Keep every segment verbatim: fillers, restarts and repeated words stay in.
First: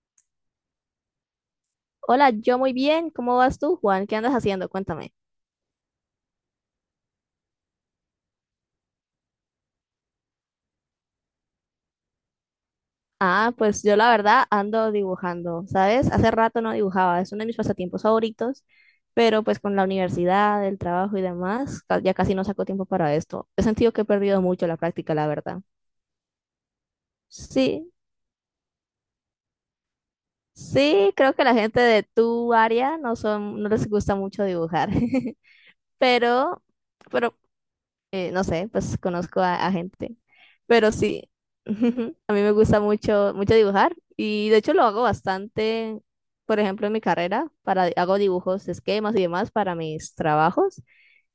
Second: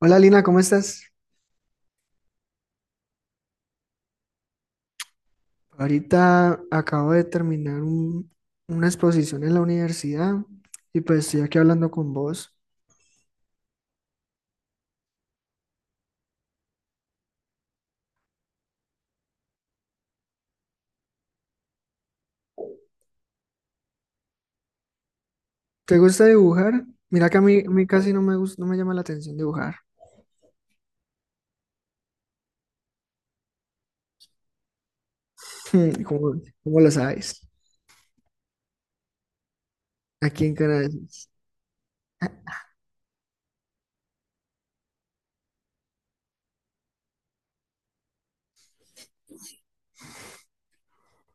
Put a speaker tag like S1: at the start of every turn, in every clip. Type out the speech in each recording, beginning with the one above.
S1: Hola Lina, ¿cómo estás?
S2: Hola, yo muy bien. ¿Cómo vas tú, Juan? ¿Qué andas haciendo? Cuéntame.
S1: Ahorita acabo de terminar un- una exposición en la universidad y pues estoy aquí hablando con vos.
S2: Ah, pues yo la verdad ando dibujando, ¿sabes? Hace rato no dibujaba, es uno de mis pasatiempos favoritos, pero pues con la universidad, el trabajo y demás, ca- ya casi no saco tiempo para esto. He sentido que he perdido mucho la práctica, la verdad.
S1: ¿Te gusta dibujar? Mira que a mí, a mí
S2: Sí,
S1: casi no me gusta, no me llama la atención dibujar.
S2: sí, creo que la gente de tu área no son, no les gusta mucho dibujar,
S1: ¿Cómo,
S2: pero,
S1: cómo lo
S2: pero
S1: sabes?
S2: eh, no sé, pues conozco a, a gente.
S1: Aquí en Canadá.
S2: Pero sí, a mí me gusta mucho, mucho dibujar y de hecho lo hago bastante, por ejemplo, en mi carrera, para, hago dibujos, esquemas y demás para mis trabajos.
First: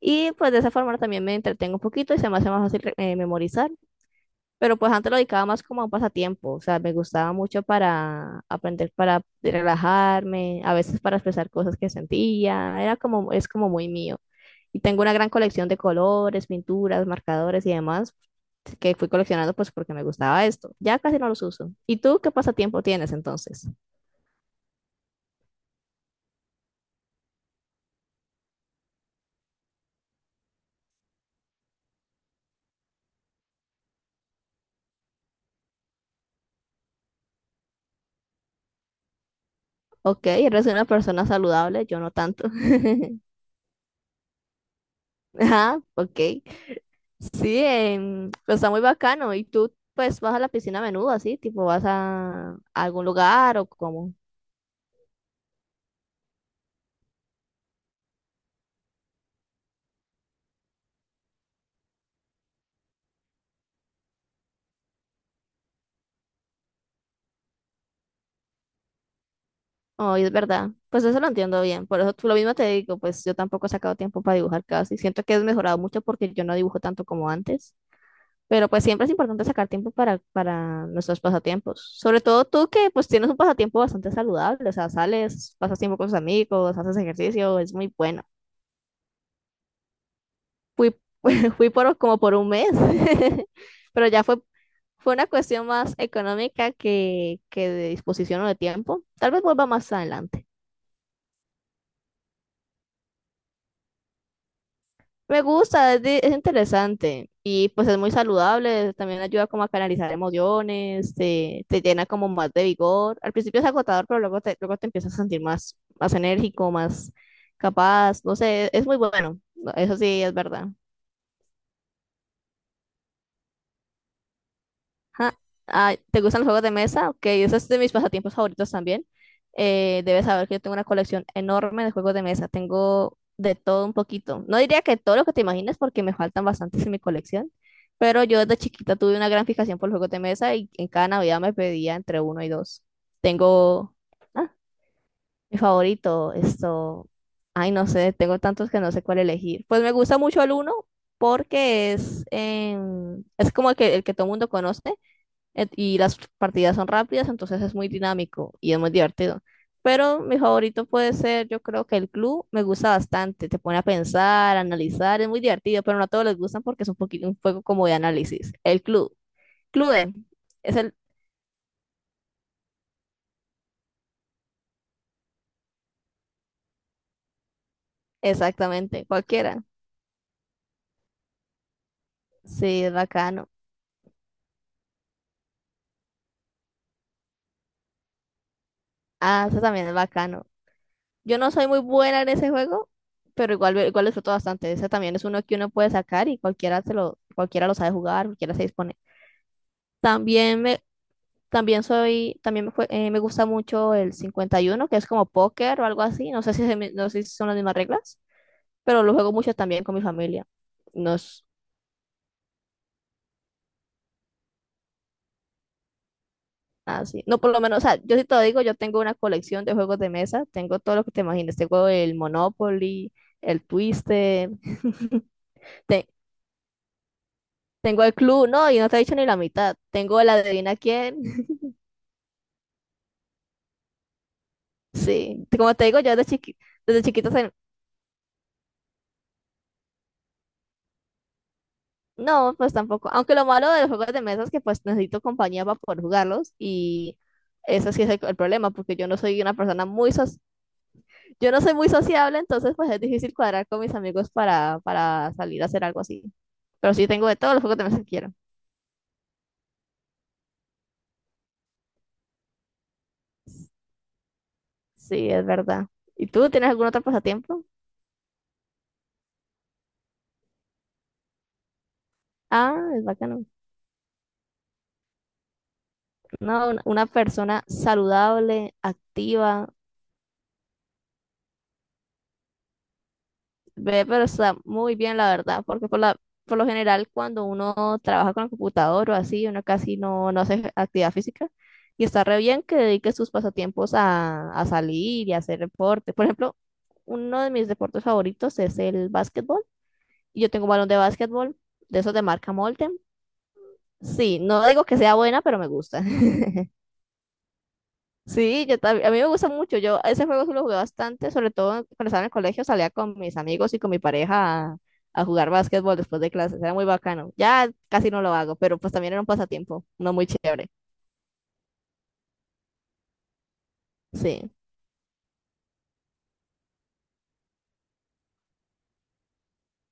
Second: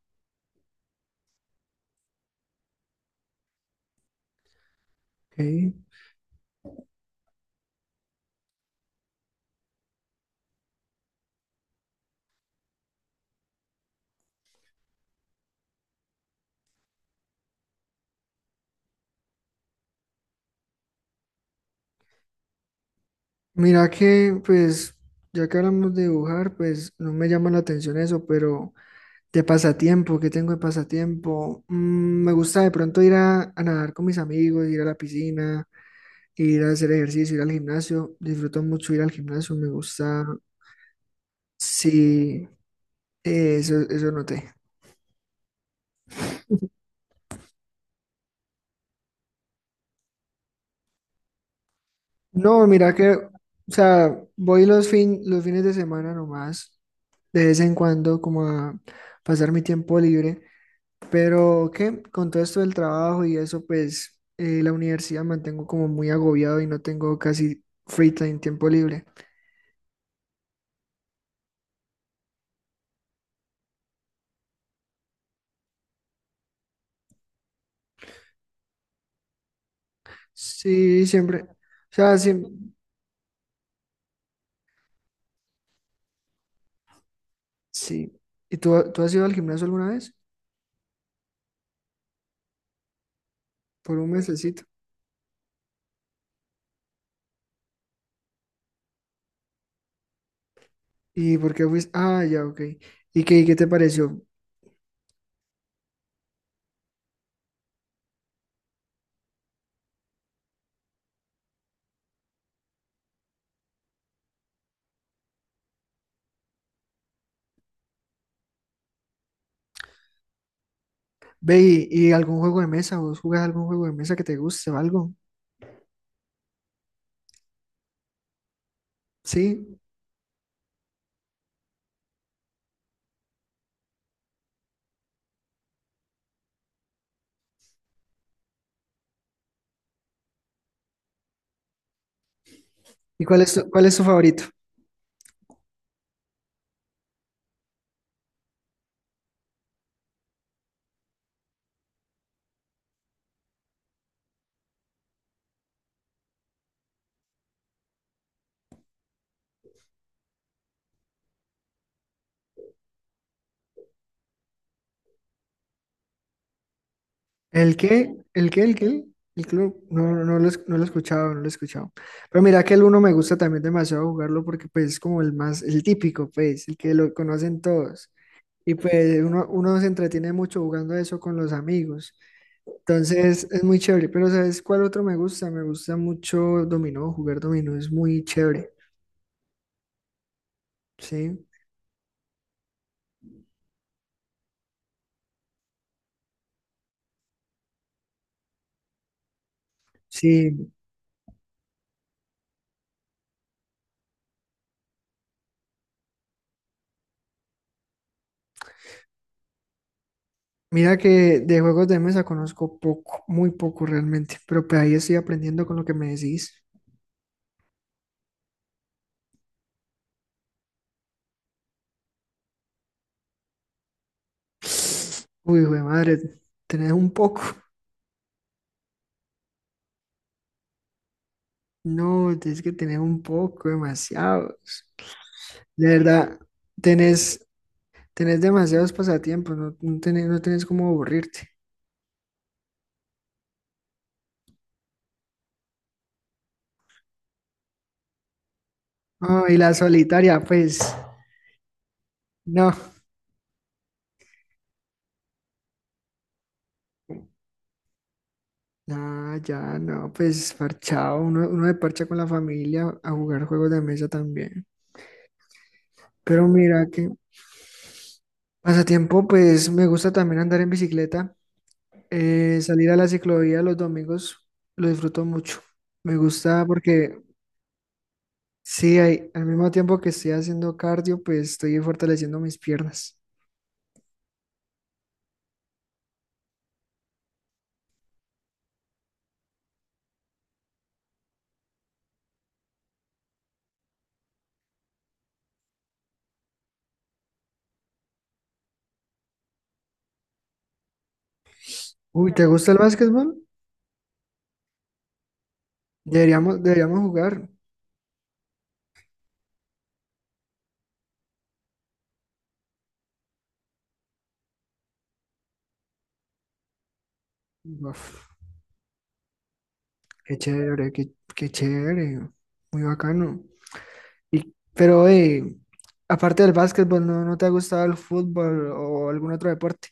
S2: Y pues de esa forma también me entretengo un poquito y se me hace más fácil eh, memorizar. Pero pues antes lo
S1: Ok.
S2: dedicaba más como a un pasatiempo, o sea, me gustaba mucho para aprender, para relajarme, a veces para expresar cosas que sentía, era como, es como muy mío. Y tengo una gran colección de colores, pinturas, marcadores y demás que fui coleccionando pues porque me gustaba esto. Ya casi no los uso. ¿Y tú qué pasatiempo tienes entonces?
S1: Mira que, pues, ya que hablamos de dibujar, pues no me llama la atención eso, pero de pasatiempo, ¿qué tengo de pasatiempo? Mm, me gusta de pronto ir a, a nadar con mis amigos, ir a la piscina, ir a hacer ejercicio, ir al gimnasio. Disfruto mucho ir al gimnasio, me gusta.
S2: Ok, eres una persona saludable, yo no
S1: Sí,
S2: tanto.
S1: eh, eso, eso noté.
S2: Ajá, ok. Sí, em, pero está muy bacano. ¿Y tú, pues, vas a la piscina a menudo, así? Tipo, ¿vas a, a
S1: No, mira
S2: algún
S1: que, o
S2: lugar o cómo?
S1: sea, voy los, fin, los fines de semana nomás, de vez en cuando, como a pasar mi tiempo libre. Pero que con todo esto del trabajo y eso, pues eh, la universidad mantengo como muy agobiado y no tengo casi free time, tiempo libre.
S2: Oh, y es verdad. Pues eso lo entiendo bien. Por eso tú lo mismo te digo, pues yo tampoco he sacado tiempo para dibujar casi. Siento que he mejorado mucho porque yo no dibujo tanto como antes. Pero pues siempre es importante sacar tiempo para, para
S1: Sí,
S2: nuestros
S1: siempre. O
S2: pasatiempos.
S1: sea,
S2: Sobre
S1: sí.
S2: todo tú que pues tienes un pasatiempo bastante saludable. O sea, sales, pasas tiempo con tus amigos, haces ejercicio, es muy
S1: Sí.
S2: bueno.
S1: ¿Y tú, tú has ido al gimnasio alguna vez?
S2: Fui, fui por como por un mes.
S1: Por
S2: Pero
S1: un
S2: ya
S1: mes.
S2: fue Fue una cuestión más económica que, que de disposición o de tiempo. Tal vez vuelva más adelante.
S1: ¿Y por qué fuiste? Ah, ya, ok. ¿Y qué, y qué te pareció?
S2: Me gusta, es, de- es interesante y pues es muy saludable, también ayuda como a canalizar emociones, te, te llena como más de vigor. Al principio es agotador, pero luego te, luego te empiezas a sentir más, más enérgico, más capaz, no sé, es muy bueno, eso sí es verdad.
S1: Ve, ¿y, y algún juego de mesa? ¿Vos jugás algún juego de mesa que te guste o algo?
S2: Ajá. Ah, ¿te gustan los juegos de mesa? Ok, ese es de mis pasatiempos favoritos también.
S1: ¿Sí?
S2: Eh, debes saber que yo tengo una colección enorme de juegos de mesa. Tengo de todo un poquito. No diría que todo lo que te imagines porque me faltan bastantes en mi colección, pero yo desde chiquita tuve una gran fijación por los juegos de mesa y en cada Navidad me pedía entre uno y dos.
S1: ¿Y cuál es tu, cuál
S2: Tengo,
S1: es tu favorito?
S2: ah, mi favorito, esto, ay, no sé, tengo tantos que no sé cuál elegir. Pues me gusta mucho el uno porque es, em, es como el que, el que todo el mundo conoce. Et- Y las partidas son rápidas, entonces es muy dinámico y es muy divertido. Pero mi favorito puede ser, yo creo que el club me gusta bastante, te pone a pensar, a analizar, es muy divertido, pero no a todos les gustan porque es un poquito un juego
S1: ¿El
S2: como de
S1: qué? ¿El
S2: análisis.
S1: qué? ¿El
S2: El
S1: qué?
S2: club,
S1: El club. No,
S2: Clue,
S1: no, no lo, es-
S2: es
S1: no lo he
S2: el,
S1: escuchado, no lo he escuchado. Pero mira que el uno me gusta también demasiado jugarlo porque pues es como el más, el típico, pues, el que lo conocen todos. Y
S2: exactamente,
S1: pues uno,
S2: cualquiera.
S1: uno se entretiene mucho jugando eso con los amigos.
S2: Sí, es
S1: Entonces
S2: bacano.
S1: es muy chévere, pero ¿sabes cuál otro me gusta? Me gusta mucho dominó, jugar dominó es muy chévere,
S2: Ah, ese también es bacano. Yo
S1: ¿sí?
S2: no soy muy buena en ese juego, pero igual, igual disfruto bastante. Ese también es uno que uno puede sacar y cualquiera se lo, cualquiera lo sabe jugar, cualquiera se dispone. También
S1: Sí,
S2: me, También soy, también me, jue- eh, me gusta mucho el cincuenta y uno que es como póker o algo así. No sé si, se me- no sé si son las mismas reglas, pero lo juego mucho también con mi familia.
S1: mira
S2: No
S1: que
S2: es
S1: de juegos de mesa conozco poco, muy poco realmente, pero pues ahí estoy aprendiendo con lo que me decís.
S2: así. No, por lo menos, o sea, yo sí te lo digo, yo tengo una colección de juegos de mesa. Tengo todo lo que te imagines. Tengo el Monopoly, el Twister,
S1: Uy, hijo de
S2: te-
S1: madre, tenés un poco.
S2: tengo el club, no, y no te he dicho ni la mitad. Tengo el adivina quién.
S1: No, tienes que tener un poco, demasiados.
S2: Sí, como te
S1: De
S2: digo, yo desde
S1: verdad,
S2: chiqui- desde chiquita.
S1: tenés, tenés demasiados pasatiempos, no, no tenés, no tenés cómo aburrirte.
S2: No, pues tampoco. Aunque lo malo de los juegos de mesa es que pues necesito compañía para poder jugarlos y eso sí es el, el problema porque yo no soy
S1: Ah,
S2: una
S1: y la
S2: persona muy so-
S1: solitaria, pues,
S2: yo no soy muy sociable,
S1: no.
S2: entonces pues es difícil cuadrar con mis amigos para, para salir a hacer algo así. Pero sí tengo de todos los juegos de mesa que quiero.
S1: Ah, ya, no, pues parchado, uno, uno se parcha con la familia a jugar juegos de mesa también.
S2: Sí, es verdad. ¿Y
S1: Pero
S2: tú tienes
S1: mira
S2: algún otro
S1: que
S2: pasatiempo?
S1: pasatiempo, pues me gusta también andar en bicicleta, eh, salir
S2: Ah,
S1: a
S2: es
S1: la
S2: bacano.
S1: ciclovía los domingos, lo disfruto mucho. Me
S2: No,
S1: gusta
S2: una una
S1: porque
S2: persona saludable,
S1: sí, hay, al
S2: activa.
S1: mismo tiempo que estoy haciendo cardio, pues estoy fortaleciendo mis piernas.
S2: Ve, pero está muy bien, la verdad, porque por la, por lo general cuando uno trabaja con el computador o así, uno casi no, no hace actividad física y está re bien que dedique sus pasatiempos a, a salir y a hacer deporte. Por ejemplo, uno de mis deportes favoritos es el básquetbol. Y yo tengo un balón de básquetbol, de esos de
S1: Uy, ¿te
S2: marca
S1: gusta el
S2: Molten.
S1: básquetbol?
S2: Sí, no digo que sea buena, pero me gusta.
S1: Deberíamos, deberíamos jugar.
S2: Sí, yo también, a mí me gusta mucho, yo ese juego sí lo jugué bastante, sobre todo cuando estaba en el colegio, salía con mis amigos y con mi pareja a, a jugar básquetbol después de clases, era muy bacano. Ya casi no lo
S1: Uf,
S2: hago, pero pues también era un pasatiempo, no muy
S1: qué
S2: chévere,
S1: chévere, qué, qué chévere, muy bacano.
S2: sí.
S1: Y, pero, eh, aparte del básquetbol, ¿no, ¿no te ha gustado el fútbol o algún otro deporte?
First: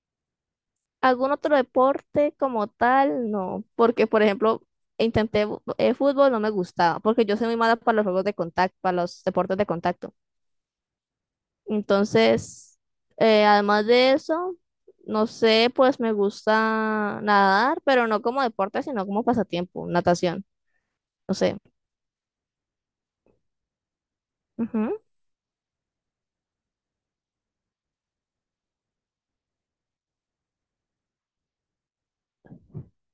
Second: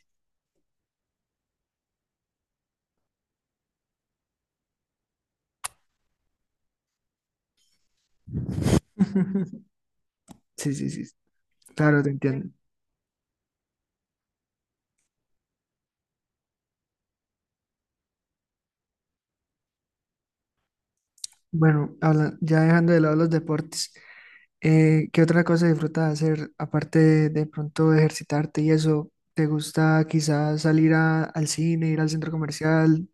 S2: ¿Algún otro deporte como tal? No, porque por ejemplo, intenté bu- eh, fútbol, no me gustaba, porque yo soy muy mala para los juegos de contacto, para los deportes de contacto.
S1: Sí, sí, sí, claro, te entiendo.
S2: Entonces, eh, además de eso, no sé, pues me gusta nadar, pero no como deporte, sino como pasatiempo, natación, no sé.
S1: Bueno, habla- ya dejando de lado los deportes,
S2: Ujú.
S1: eh, ¿qué otra cosa disfrutas hacer aparte de, de pronto de ejercitarte y eso? ¿Te gusta quizás salir a- al cine, ir al centro comercial?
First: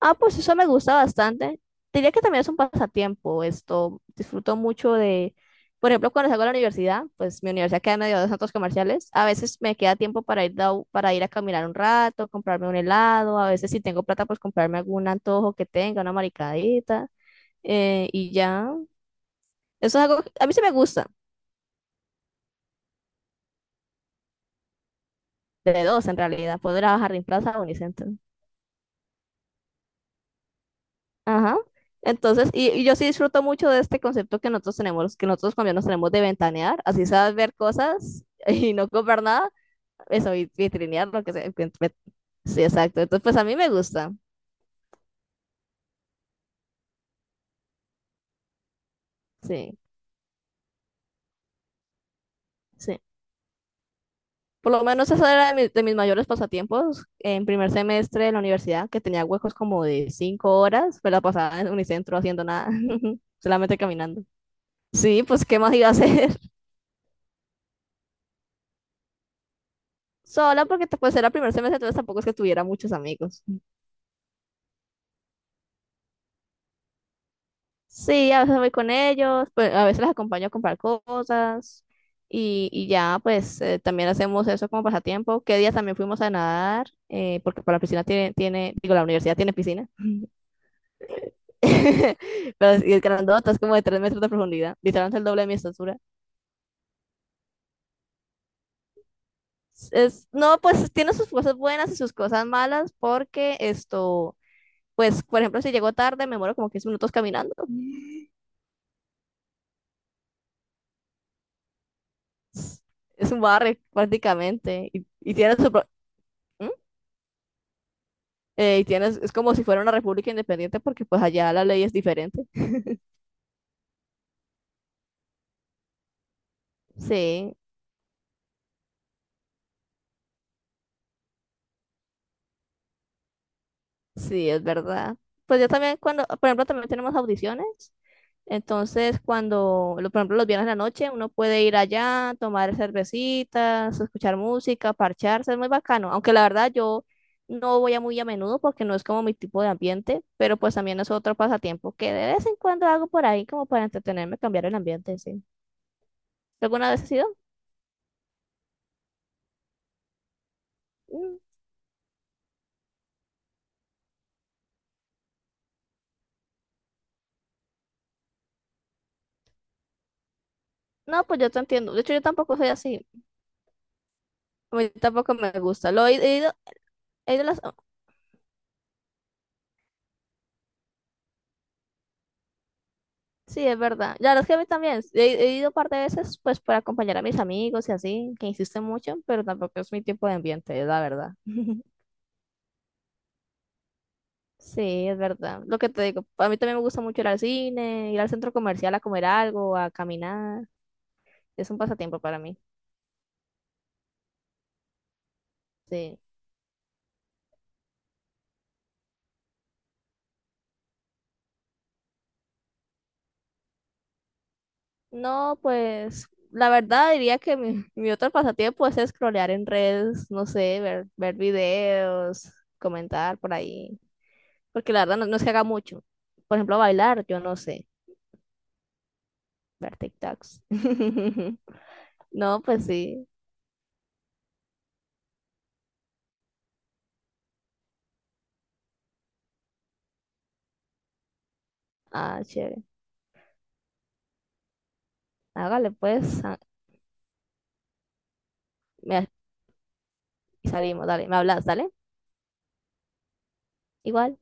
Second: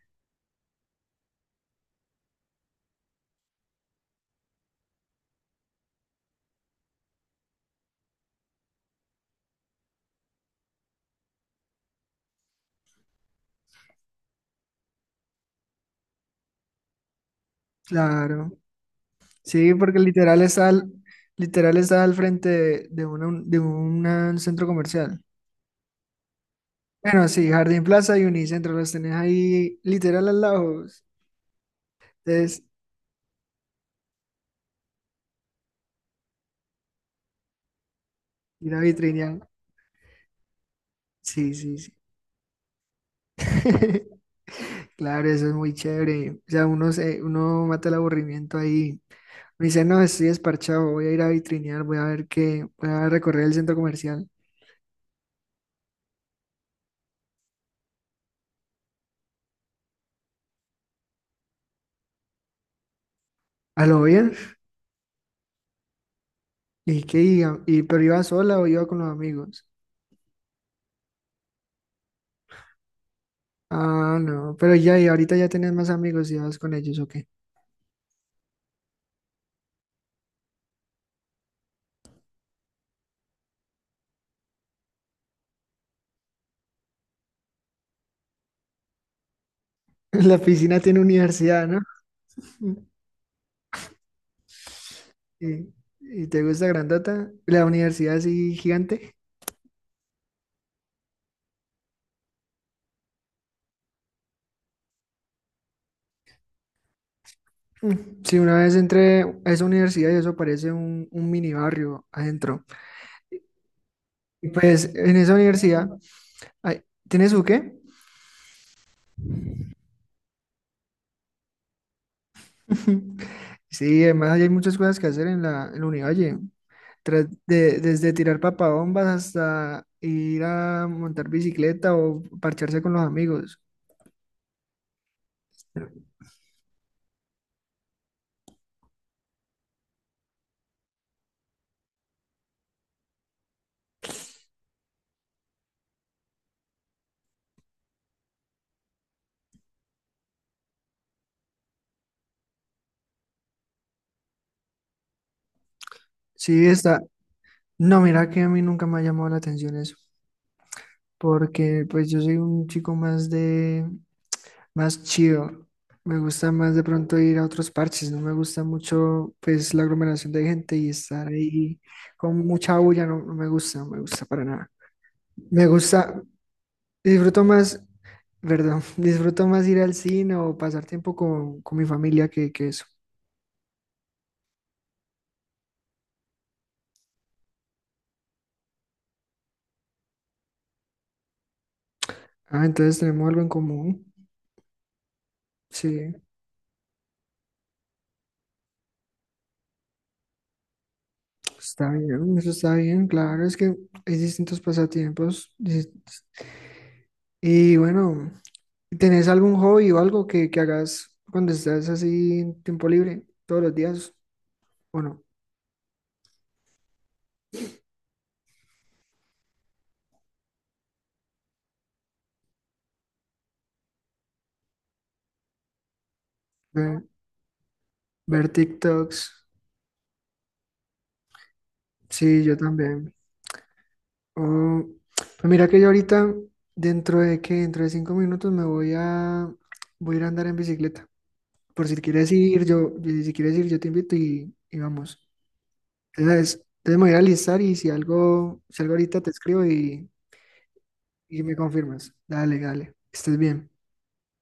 S2: Ah, pues eso me gusta bastante. Diría que también es un pasatiempo esto. Disfruto mucho de, por ejemplo, cuando salgo a la universidad, pues mi universidad queda en medio de centros comerciales. A veces me queda tiempo para ir, da- para ir a caminar un rato, comprarme un helado. A veces si tengo plata, pues comprarme algún antojo que tenga, una maricadita. eh, y
S1: Claro,
S2: ya.
S1: sí, porque
S2: Eso es algo que
S1: literal
S2: a mí sí
S1: está
S2: me
S1: al,
S2: gusta,
S1: literal está al frente de, de una- de un centro comercial.
S2: de dos en realidad, poder ir a Jardín
S1: Bueno, sí,
S2: Plaza o
S1: Jardín
S2: Unicentro.
S1: Plaza y Unicentro los tenés ahí literal al lado.
S2: Ajá. Entonces,
S1: Entonces,
S2: y, y yo sí disfruto mucho de este concepto que nosotros tenemos, que nosotros colombianos tenemos de ventanear, así sabes ver cosas
S1: ir
S2: y
S1: a
S2: no comprar
S1: Vitrinial.
S2: nada, eso, y vitrinear lo que sea.
S1: Sí,
S2: vit-
S1: sí, sí.
S2: vit- Sí, exacto. Entonces, pues a mí me gusta,
S1: Claro, eso es muy chévere. O sea, uno, se, uno mata el aburrimiento ahí. Me
S2: sí,
S1: dice, no, estoy desparchado, voy a ir a vitrinear, voy a ver qué, voy
S2: sí.
S1: a recorrer el centro comercial.
S2: Por lo menos eso era de, mi- de mis mayores pasatiempos en primer semestre de la universidad, que tenía huecos como de cinco horas, pues la pasaba en Unicentro haciendo nada, solamente
S1: ¿A lo
S2: caminando.
S1: bien?
S2: Sí, pues, ¿qué más iba a hacer?
S1: ¿Y qué iba? ¿Y pero iba sola o iba con los amigos?
S2: Sola porque te- pues era el primer semestre, entonces tampoco es que tuviera muchos amigos.
S1: Ah, no, pero ya, y ahorita ya tenés más amigos y vas con ellos, ¿o qué?
S2: Sí, a veces voy con ellos, pues a veces las acompaño a comprar cosas y, y ya, pues eh, también hacemos eso como pasatiempo. ¿Qué día también fuimos a nadar? eh, porque para la piscina tiene, tiene, digo, la universidad tiene piscina,
S1: La piscina tiene universidad, ¿no?
S2: pero es- y el grandota es como de tres metros de profundidad, literalmente el doble de mi
S1: ¿Y,
S2: estatura.
S1: y te gusta Grandata? La universidad así gigante.
S2: Es, no, pues tiene sus cosas buenas y sus cosas malas porque esto... Pues, por ejemplo, si llego tarde, me muero como quince minutos caminando.
S1: Mm. Sí, una vez entré a esa universidad y eso parece un, un mini barrio adentro.
S2: Es un barrio
S1: Y
S2: prácticamente
S1: pues
S2: y,
S1: en esa
S2: y tiene su pro-
S1: universidad,
S2: ¿Mm?
S1: ay, ¿tiene su qué?
S2: Eh, y tienes, es como si fuera una república independiente porque pues allá la ley es diferente.
S1: Sí, además ahí hay muchas cosas que hacer en la, en la Univalle. Tras-
S2: Sí,
S1: de- desde tirar papabombas hasta ir a montar bicicleta o parcharse con los amigos.
S2: sí, es verdad. Pues yo también cuando, por ejemplo, también tenemos audiciones. Entonces, cuando, lo- por ejemplo, los viernes en la noche, uno puede ir allá, tomar cervecitas, escuchar música, parcharse, es muy bacano. Aunque la verdad yo no voy a muy a menudo porque no es como mi tipo de ambiente, pero pues también es otro pasatiempo que de vez en cuando hago por ahí como para entretenerme, cambiar el ambiente, sí.
S1: Sí,
S2: ¿Alguna
S1: está.
S2: vez has ido?
S1: No, mira que a mí nunca me ha llamado la atención eso,
S2: Mm.
S1: porque pues yo soy un chico más de, más chido. Me gusta más de pronto ir a otros parches, no me gusta mucho pues la aglomeración de gente y
S2: No,
S1: estar
S2: pues yo te
S1: ahí
S2: entiendo. De hecho, yo
S1: con
S2: tampoco soy
S1: mucha
S2: así.
S1: bulla, no, no me gusta, no me gusta para nada.
S2: A mí tampoco me
S1: Me
S2: gusta. Lo he,
S1: gusta,
S2: he ido, he
S1: disfruto
S2: ido las-
S1: más, perdón, disfruto más ir al cine o pasar tiempo con, con mi familia que, que eso.
S2: Sí, es verdad. Ya, los que a mí también. He, he ido un par de veces, pues, para acompañar a mis amigos y así, que insisten mucho, pero tampoco es mi tiempo de ambiente, es la verdad.
S1: Ah, entonces tenemos algo en común.
S2: Sí, es verdad. Lo que te
S1: Sí,
S2: digo, a mí también me gusta mucho ir al cine, ir al centro comercial a comer algo, a caminar. Es un
S1: está
S2: pasatiempo
S1: bien,
S2: para
S1: eso
S2: mí.
S1: está bien, claro, es que hay distintos pasatiempos. dis-
S2: Sí.
S1: Y bueno, ¿tenés algún hobby o algo que, que hagas cuando estás así en tiempo libre todos los días? Bueno,
S2: No, pues, la verdad diría que mi, mi otro pasatiempo pues, es scrollear en redes, no sé, ver, ver videos, comentar por ahí. Porque la verdad no, no se haga mucho. Por ejemplo,
S1: ver,
S2: bailar, yo no sé.
S1: ver TikToks.
S2: Ver TikToks.
S1: Sí, yo
S2: No, pues
S1: también.
S2: sí.
S1: Oh, pues mira que yo ahorita, dentro de que dentro de cinco minutos me voy a voy a ir a andar en bicicleta. Por si quieres
S2: Ah,
S1: ir,
S2: chévere.
S1: yo, y si quieres ir, yo te invito y, y vamos.
S2: Hágale pues.
S1: Entonces,
S2: Ah,
S1: entonces me voy a alistar y si algo, si algo ahorita
S2: me-
S1: te escribo y,
S2: salimos, dale. Me
S1: y me
S2: hablas, dale.
S1: confirmas. Dale, dale. Que estés bien.
S2: Igual.